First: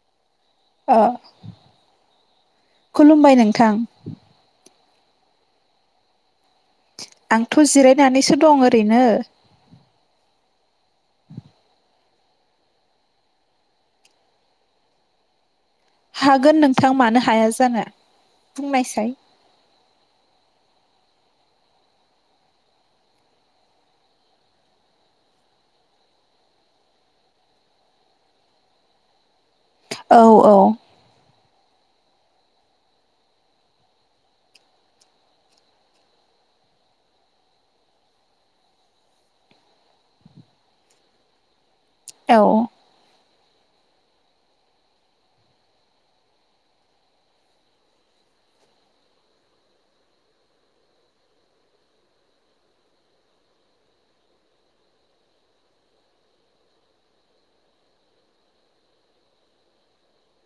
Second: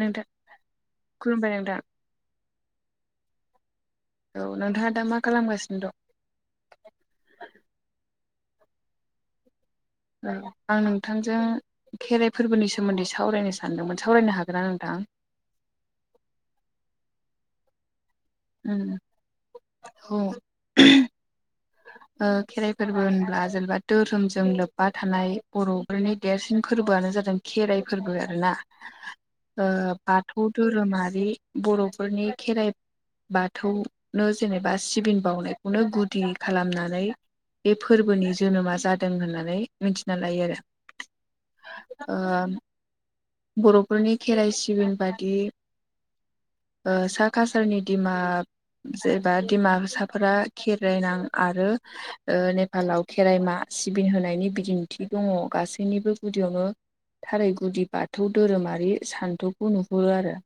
नोंथां ओ खुलुमबाय नोंथां खुलुमबाय नोंथां औ नोंथाङा दा मा खालामगासिनो दं आंथ' जिरायनानैसो दं ओरैनो औ आं नोंथांजों खेराइ फोरबोनि सोमोन्दै सावरायनो सानदोंमोन सावरायनो हागोन ना नोंथां? हागोन नोंथां मानो हाया जानो ओम बुंनायसाय औ [unintelligible] ओ खेराइ फोरबो होनब्ला जेनेबा धोरोमजों लोब्बा थानाय बर' फोरनि देरसिन फोरबोआनो जादों खेराइ फोरबो आरोना ओ औ बाथौ औ धोरोमारि बर'फोरनि खेराइ बाथौनो जेनेबा सिबिन बावनायखौनो गुदि खालामनानै बे फोरबोनि जोनोमा जादों होननानै मिथिना लायो आरो ओ औ बर'फोरनि खेराइ सिबिन बादि ओ सा कासारनि दिमा जेबा डिमासाफोरा खेराइनां आरो ओ नेपालाव खेराइमा सिबि होनायनि बिदिन्थि दङ गासैनिबो गुदियावनो थाराय गुदि बाथौ धोरोमारि सान्थौखौ नुहुरो आरो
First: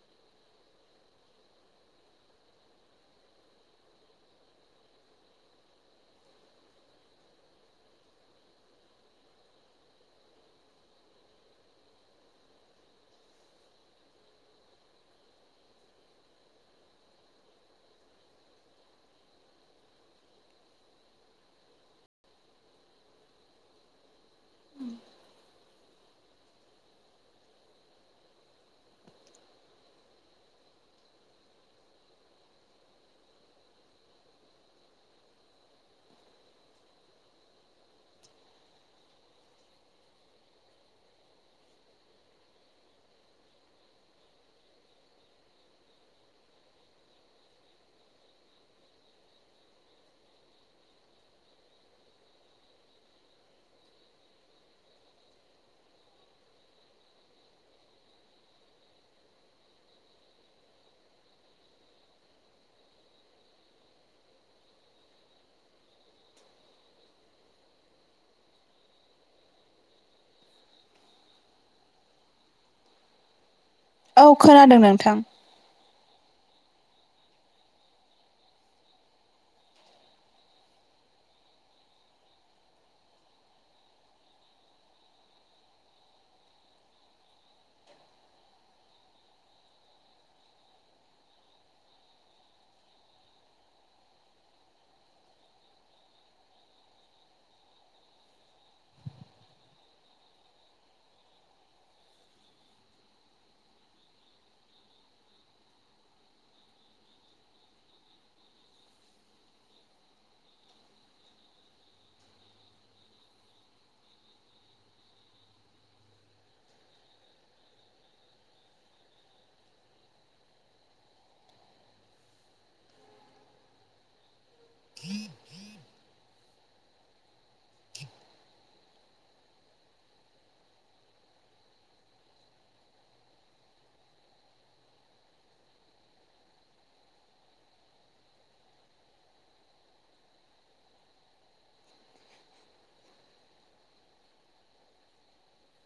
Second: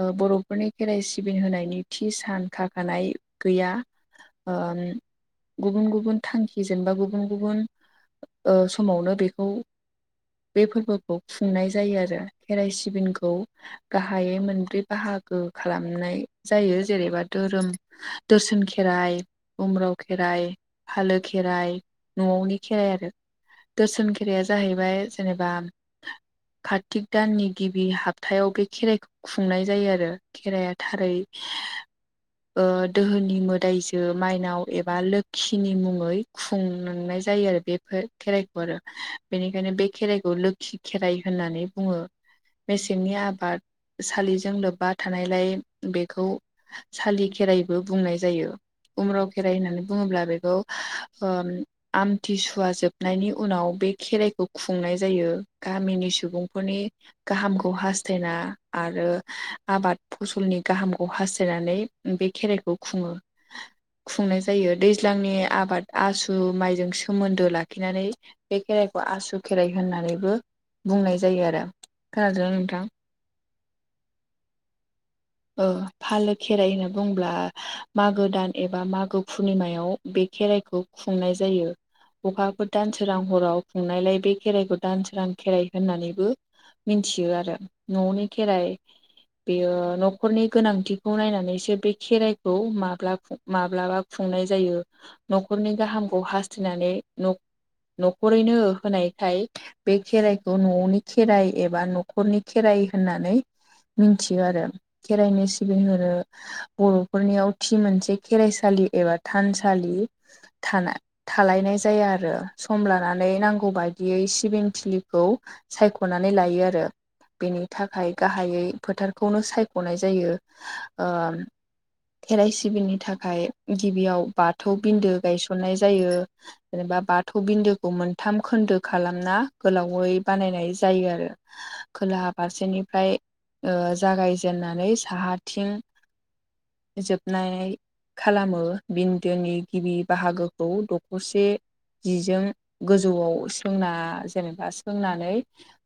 ओ बर'फोरनि खेराइ सिबि होनायनि थि सान खाखानाय गैया ओ गुबुन गुबुन थांखिजों बा गुबुन गुबुन ओ‌ समावनो बेखौ बे फोरबोखौ खुंनाय जायो आरो खेराइ सिबिनखौ। गाहायै मोनब्रै बाहागो खालामनाय जायो जेनेबा धोरोम दर्सन खेराइ उमब्राव खेराइ, फालो खेराइ, न'आवनि खेराइ आरो दोरसोन खेराया जाहैबाय जेनेबा कार्तिक दाननि गिबि हाप्थायाव बे खेराइखौ खुंनाय जायो आरो खेराइया थारै ओ दोहोनि मोदाइजो माइनाव एबा लोखिनि मुंङै खुंनांनाय जायो आरो बेफोर खेराइखौ आरो बेनिखायनो बे खेराइखौ लोखि खेराइ होननानै बुङो। मेसेंनि आबाद सालिजों लोब्बा थानायलाय बेखौ सालि खेराइबो बुंनाय जायो। उम्राव खेराइ होननानै बुङोब्ला बेखौ ओ आमथि सुवा जोबनायनि उनाव बे खेराइखौ खुंनाय जायो। गामिनि सुबुंफोरनि गाहामखौ हास्थायना आरो आबाद फसलनि गाहामखौ हास्थायनानै बे खेराइखौ खुङो। खुंनाय जायो दैज्लांनि आबाद आसु माइजों सोमोन्दो लाखिनानै बे खेराइखौ आसु खेराइ होननानैबो बुंनाय जायो आरो खोनादों ना नोंथां। औ खोनादों नोंथां। ओ फालो खेराइ होनना बुङोब्ला मागो दान एबा मागो पुर्निमायाव बे खेराइखौ खुंनाय जायो। अखाफोर दान सोरां हराव खुंनायलाय बे खेराइखौ दान सोरां खेराइ होननानैबो मिथियो आरो न'नि खेराइ बेयो न'खरनि गोनांथिखौ नायनानैसो बे खेराइखौ माब्ला माब्लाबा खुंनाय जायो। न'खरनि गाहामखौ हास्थायनानै न'खरैनो होनायखाय बे खेराइखौ न'नि खेराइ एबा न'खरनि खेराइ होननानै मिथियो आरो खेराइनो सिबिंहरो बर'फोरनियाव थि मोनसे खेराइसालि एबा थानसालि थानाया थालायनाय जाया आरो सम लानानै नांगौ बायदियै सिबिं थिलिखौ सायख'नानै लायो आरो बेनि थाखाय गाहायै फोथारखौनो सायख गनाय जायो ओ खेराइसिबिलनि थाखाय गिबियाव बाथ बाथौ बिन्दो गायसननाय जायो। जेनेबा बाथौ बिन्दोखौ मोनथाम खोन्दो खालामना गोलावै बानायनाय जायो आरो। खोलाहा फारसेनिफ्रा ओ जागायजेननानै साहाथिं जोबनाय खालामो बिन्दोनि गिबि बाहागोखौ दख'से जिजों गोजौआव सोंना जेनेबा सोंनानै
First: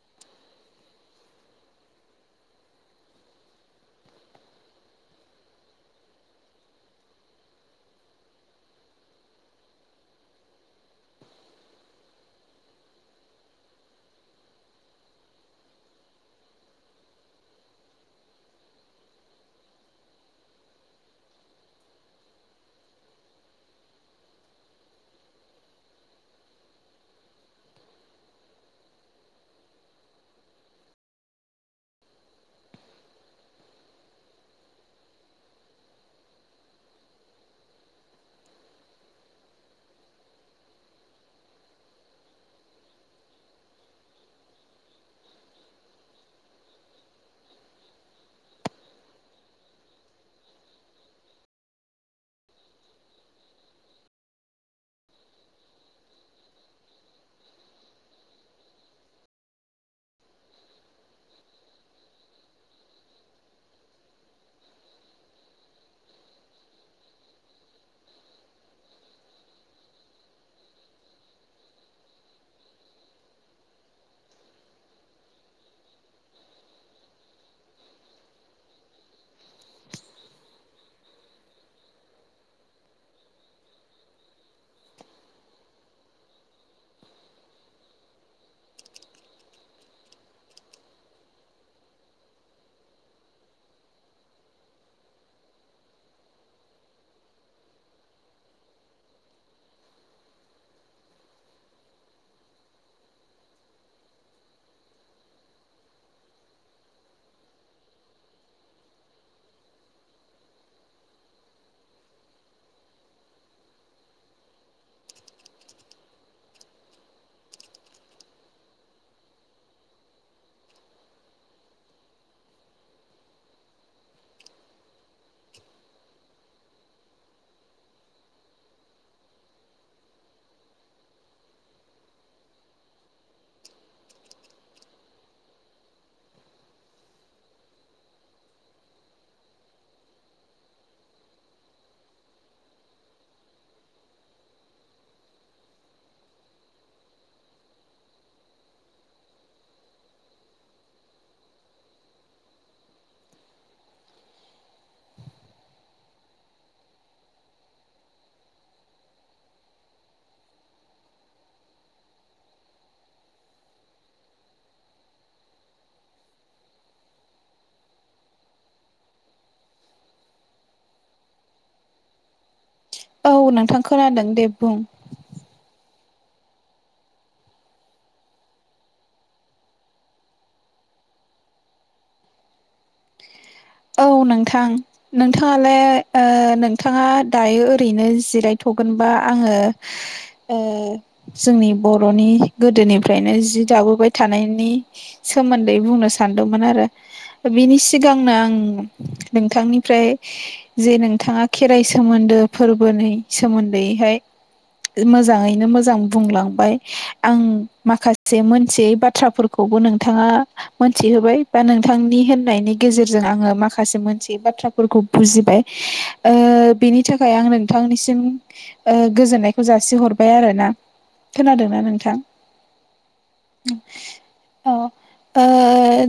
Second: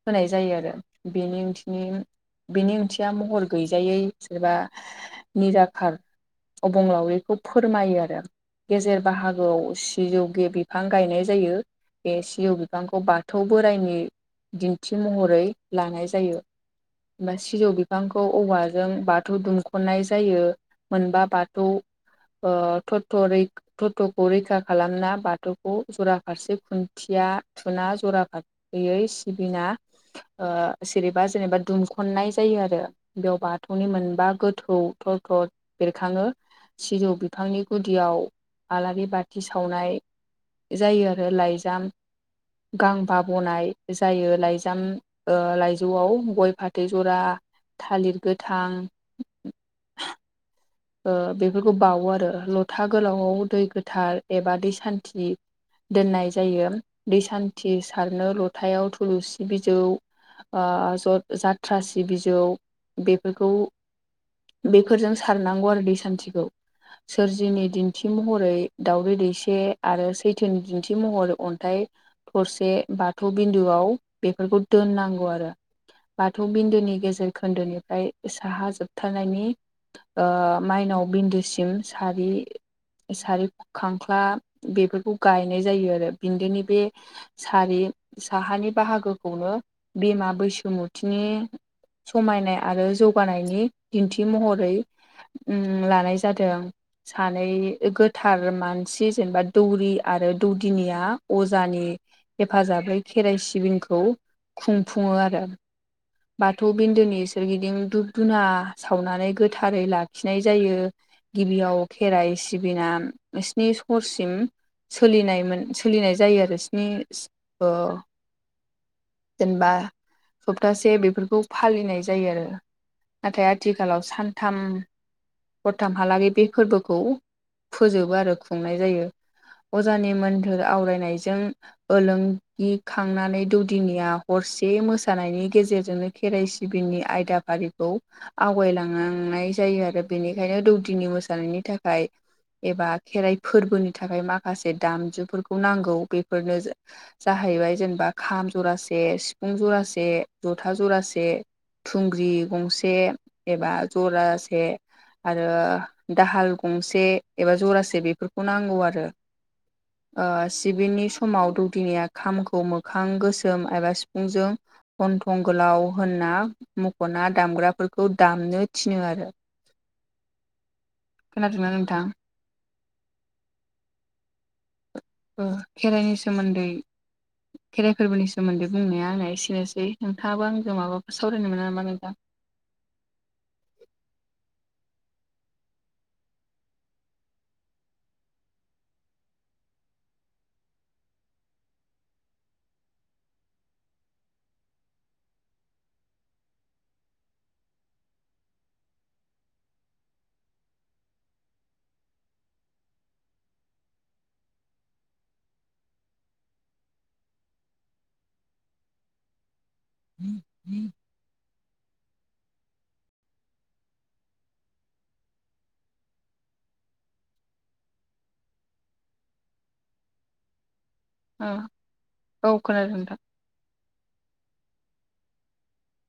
होनाय जायो आरो बेनिं बेनि ओंथिया महर गैजायै सोरबा निराखार अबंलावरिखौ फोरमायो आरो। गेजेर बाहागोआव सिजौ गे बिफां गायनाय जायो। बे सिजौ बिफांखौ बाथौ बोराइनि दिन्थि महरै लानाय जायो। बा सिजौ बिफां खौ औवाजों बाथौ दुमख'नाय जायो मोनबा बाथौ ओ थथ'रि [unintelligible] रैखा खालामना बाथौखौ जराफारसे खुन्थिया थुना जराफारसे गयै सिबिना जेरेबा जेनेबा दुमखननाय जायो आरो। बेयाव बाथौनि मोनबा गोथौ थर थर बेरखाङो सिजौ बिफांनि गुदियाव आलारि बाथि सावनाय जायो आरो लाइजाम गांबा बनाय जायो लाइजाम ओ लाइजौआव गय फाथै जरा थालिर गोथां बेफोरखौ बावोआरो लथा गोलावाव दै गोथार एबा दै सान्थि दोननाय जायो दै सान्थि सारनो लथायाव थुलुसि बिजौ ओ ज जाथ्रासि बिजौ बेफोरखौ बेफोरजों सारनांगौ आरो दै सान्थिखौ। सोरजिनि दिन्थि महरै दावदै दैसे आरो सैथोनि दिन्थि महरै अन्थाइ थरसे बाथौ बिन्दुआव बेफोरखौ दोननांगौ आरो। बाथौ बिन्दोनि गेजेर खोन्दोनिफ्राय साहा जोबथारनायनि ओ माइनाव बिन्दोसिम सारि सारि खांख्ला बेफोरखौ गायनाय जायो आरो बिन्दोनि बे सारि साहानि बाहागोखौनो बिमा बैसुमुथिनि समायनाय आरो जौगानायनि दिन्थि महरै उ लानाय जादों आं। सानै गोथार मानसि जेनेबा दौरि आरो दौदिनिया अजानि हेफाजाबै खेराइ सिबिंखौ खुंफुङो आरो बाथौ बिन्दोनि सोरगिदिं धुुब-धुना सावनानै गोद थारै लाखिनाय जायो। गिबियाव खेराइ सिबिना स्नि सरसिम सोलिनायमोन सोलिनाय जायो आरो सनि जेनेबा सप्तासे बेफोरखौ फालिनाय जायो आरो। नाथाय आथिखालाव सानथाम हरथामहालागै बे फोरबोखौ फोजोबो आरो खुंनाय जायो। अजानि मोन्धोर आवरायनायजों ओलोंगिखांनानै दौदिनिया हरसे मोसानायनि गेजेरजोंनो खेराइ सिबिंनि आयदाफारिखौ आवगायलाङा। संनाय जायो आरो बेनिखायनो दौदिनि मोसानायनि थाखाय एबा खेराइ फोरबोनि थाखाय माखासे दामजुफोरखौ नांगौ बेफोरनो जा जाहैबाय जेनेबा खाम जरासे सिफुं जरासे जथा जरासे थुंग्रि गंसे एबा जरासे आरो दाहाल गंसे एबा जरासे बेफोरखौ नांगौ आरो। [inaudible] ओ सिबिनि समाव दौदिनिया खामखौ मोखां गोसोम एबा सिफुंजों गनथं गोलाव होनना मुख'ना दामग्राफोरखौ दामनो थिनो आरो खोनादोंना नोंथां औ नोंथां खोनादों दे बुं खेराइनि सोमोन्दै खेराइ फोरबोनि सोमोन्दै बुंनाया आंना एसेनोसै नोंथाङाबो आंजों माबाफोर सावरायनो मोना नामा नोंथां औ नोंथां नोंथाङालाय नोंथाङा दायो ओरैनो जिरायथ'गोनबा आङो ओ जोंनि बर'नि गोदोनिफ्रायनो जि दाबोबाय थानायनि सोमोन्दै बुंनो सानदोंमोन आरो बिनि सिगांनो आं नोंथांनिफ्राय जे नोंथांआ खेराइ सोमोन्दो फोरबोनि सोमोनदैहाय मोजाङैनो मोजां बुंलांबाय आं माखासे मोनथियै बाथ्राफोरखौबो नों नोंथांआ मोनथिहोबाय बा नोंथांनि होननायनि गेजेरजों आंङो माखासे माखासे मोनसे बाथ्राफोरखौ बुजिबाय बेनि थाखाय आं नोंथांनिसिम गोजोननायखौ जासिहरबाय आरो ना ओ खोनादोंना नोंथां औ खोनादों नोंथां औ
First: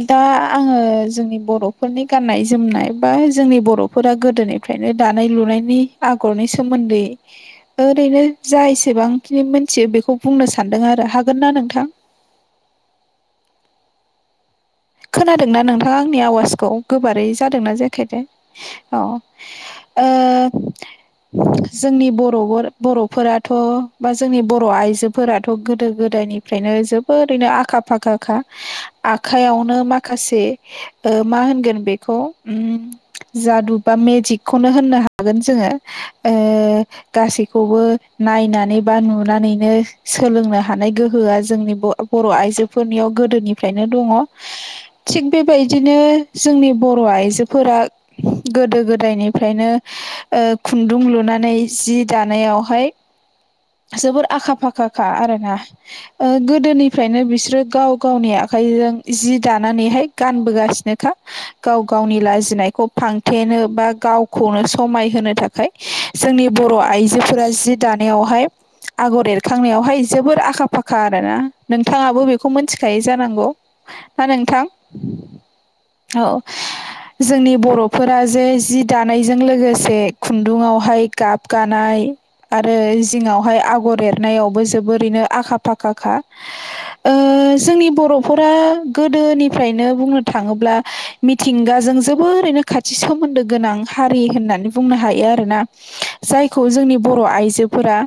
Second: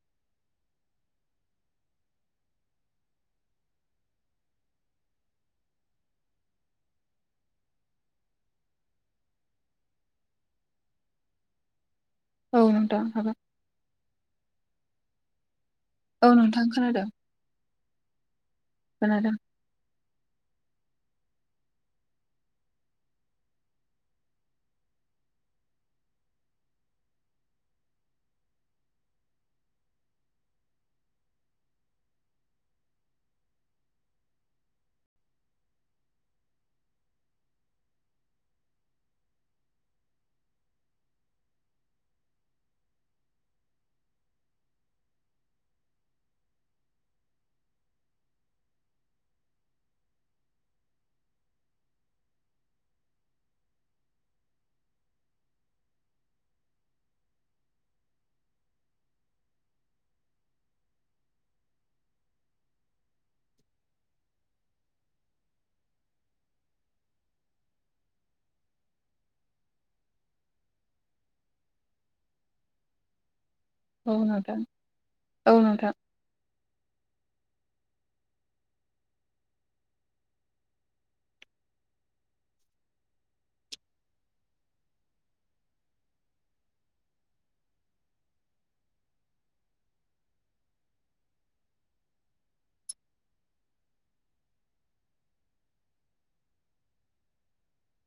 दा आङो जोंनि बर'फोरनि गाननाय जोमनाय बा जोंनि बर'फोरा गोदोनिफ्रायनो दानाय लुनायनि आगरनि सोमोन्दै ओरैनो जा एसेबांखिनि मोनथियो बेखौ बुंनो सानदों आरो हागोन ना नोंथां औ नोंथां हागोन खोनादोंना नोंथाङा आंनि औ नोंथां आवाजखौ खोनादों गोबारै जादोंना जेखायद औ खोनादों ओ जोंनि बर' बर'फोराथ' बा जोंनि बर' आइजोफोराथ' गोदो गोदायनि ओमफ्रायनो जोबोर ओैनो आखा फाखाखा आखयावनो ओ माखासे मा होनगोन बेखौ उम जादु बा मेजिकखौनो होननो हागोन जोङो। ओ गासैखौबो नायनानै बा नुनानैनो सोलोंनो हानाय गोहोआ जोंनि बर' आइजोफोरनियाव गोदोनिफ्रायनो दङ। थिग बेबायदिनो जोंनि बर' आइजोफोरा गोदो गोदायनिफ्रायनो ओ खुन्दुं लुनानै जि दानायावहाय जोबोर आखा फाखाखा आरोना। ओ गोदोनिफ्रायनो बिसोरो गाव गावनि आखाइजों जि दानानैहाय गानबोगासिनोखा। गाव गावनि लाजिनायखौ फांथेनो बा गावखौनो समायहोनो थाखाय जोंनि बर आइजोफोरा जि दानायावहाय आगर एरखांनायावहाय जोबोर आखा फाखा आरोना नोंथाङाबो बेखौ मोनथिखायोै जानांगौ। हा नोंथां? औ नोंथां औ जोंनि बरफोरा जे जि दानायजों लोगोसे खुन्दुंआवहाय गाब गानाय आरो जिङावहाय आगर एरनायावबो जोबोरैनो आखा फाखाखा। ओ जोंनि बर' फोरा गोदोनिफ्रायनो बुंनो थाङोब्ला मिथिंगाजों जोबोरैनो खाथि सोमोन्दो गोनां हारि होननानै बुंनो हायो आरोना। जायखौ जोंनि बर आइजोफोरा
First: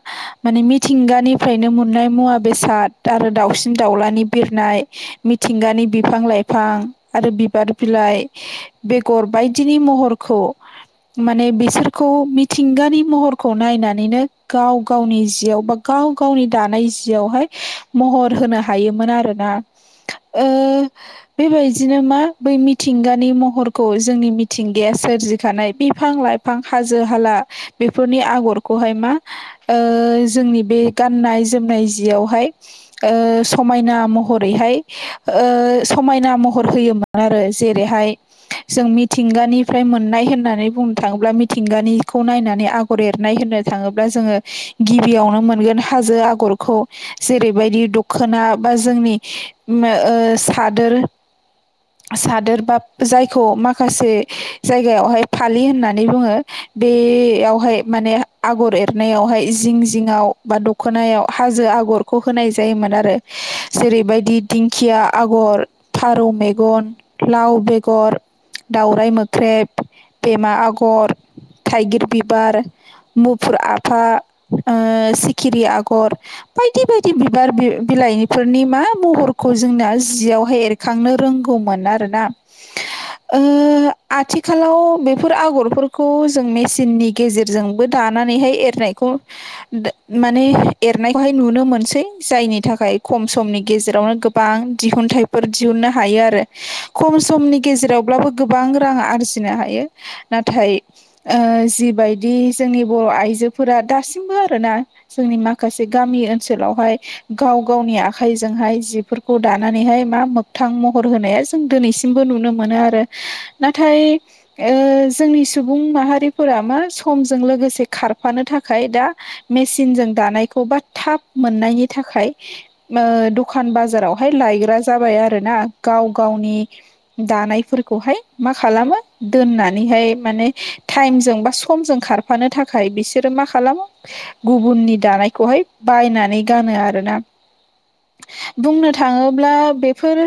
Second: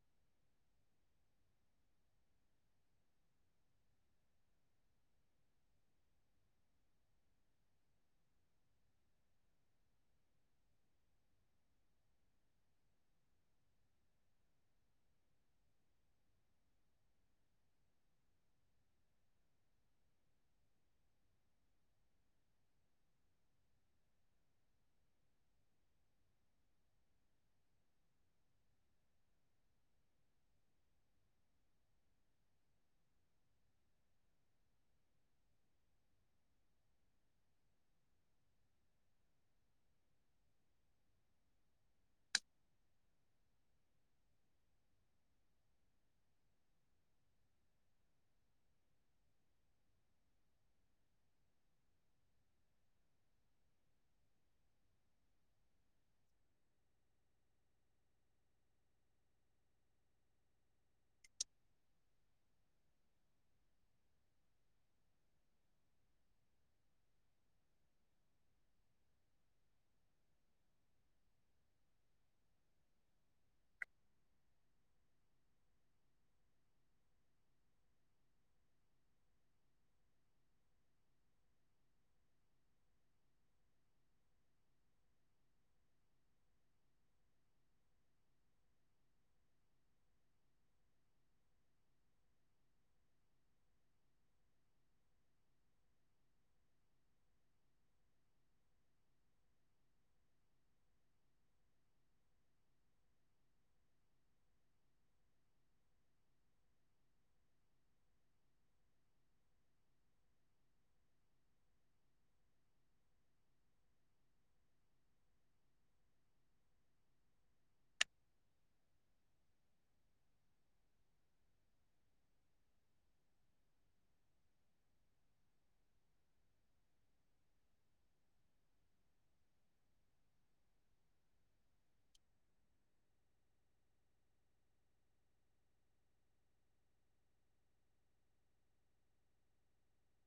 माने मिथिंगानिफ्रायनो मोननाय मुवा बेसाद आरो दाउसिन दाउलानि बिरनाय मिथिंगानि बिफां लाइफां आरो बिबार बिलाइ बेगर बायदिनि महरखौ माने बिसोरखौ मिथिंगानि महरखौ नायनानैनो गाव गावनि जियाव बा गाव गावनि दानाय जियावहाय महर होनो हायोमोन आरोना। ओ बेबायदिनो मा बै मिथिंगानि महरखौ जोंनि मिथिंगाया सोरजिखानाय बिफां लाइ फां हाजो हाला बेफोरनि आगरखौहाय मा ओ जोंनि बे गाननाय जोमनाय जियावहाय ओ समायना महरैहाय ओ समायना महर होयोमोन आरो जेरैहाय जों मिथिंगानिफ्राय मोननाय होननानै बुंनो थाङोब्ला मिथिंगानिखौ नायनानै आ गर एरनाय होननो थाङोब्ला जोङो गिबियावनो मोनगोन हाजो आगरखौ। जेरैबायदि दखोना बा जोंनि मे ओ सादोर सादोर बा जायखौ माखासे जायगायावहाय फालि होननानै बुङो। बेयावहाय माने आगर एरनायावहाय जिं जिङआव बा दख'नायाव हाजो आगरखौ होनाय जायोमोन आरो जेरैबायदि दिंखिया आगर, फारौ मेगन, लाव बेगर, दाउराइ मोख्रेब, बेमा आगर, थाइगिर बिबार मुफुर आफा, ओ सिखिरि आगर, बायदि बायदि बिबार बिलाइफोरनि मा महर खौ जोंना जियावहाय एरखांनो रोंगौमोन आरोना। ओ आथिखालाव बेफोर आगरफोरखौ जों मेसिननि गेजेरजोंबो दानानैहाय एरनायखौ माने एरनायखौहाय नुनो मोनसै जायनि थाखाय खम समनि गेजेरावनो गो बां दिहुनथफोर दिहुननो हायो आरो खम समनि गेजेरावब्लाबो गोबां रां आरजिनो हायो। नाथाय ओ जिबायदि जोंनि बर' आइजोफोरा दासिमबो आरोना जोंनि माखासे गामि ओनसोलावहाय गाव गावनि आखाइजोंहाय जि बेफोरखौ दानानैहाय मा मोगथां महर होनाया जों दिनैसिमबो नुनो मोनो आरो नाथाय ओ जोंनि सुबुं माहारिफोरा मा समजों लोगोसे खारफानो थाखाय दा मेसिन ज दानायखौ बा थ मोननायनि थाखाय ओ दखान बाजा रावहाय लायग्रा जाबाय आरोना गाव गावनि दानायफोरखौहाय मा खालामो दोननानैहाय माने टाइमजों बा समजों खार फानो थाखाय बिसोरो मा खालामो गुबुननि दानायखौहाय बायनानै गानो आरोना। बुंनो थाङोब्ला बेफोर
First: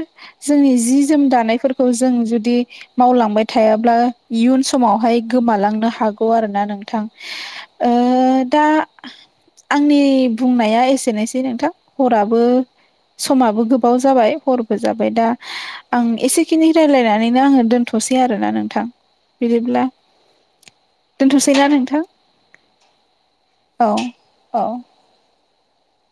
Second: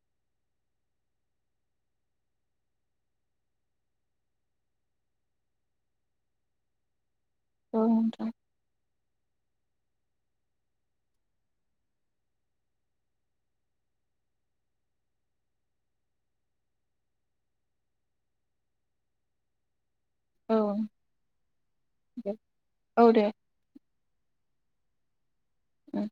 जोंनि जि जोम दानायफोरखौ जों जुदि मावलांबाय थायाब्ला इयुन समावहाय गोमालांनो हागौ आरोना नोंथां औ ओ नोंथां दा आंनि बुंनाया एसेनोसै नोंथां हराबो समाबो गोबाव जाबाय हरबो जाबाय दा आं एसेखिनि रायजलायनानैनो आङो दोन्थ'सै आरोना नोंथां बिदिब्ला औ दोनथ'सैना नोंथां दे औ दे औ औ उम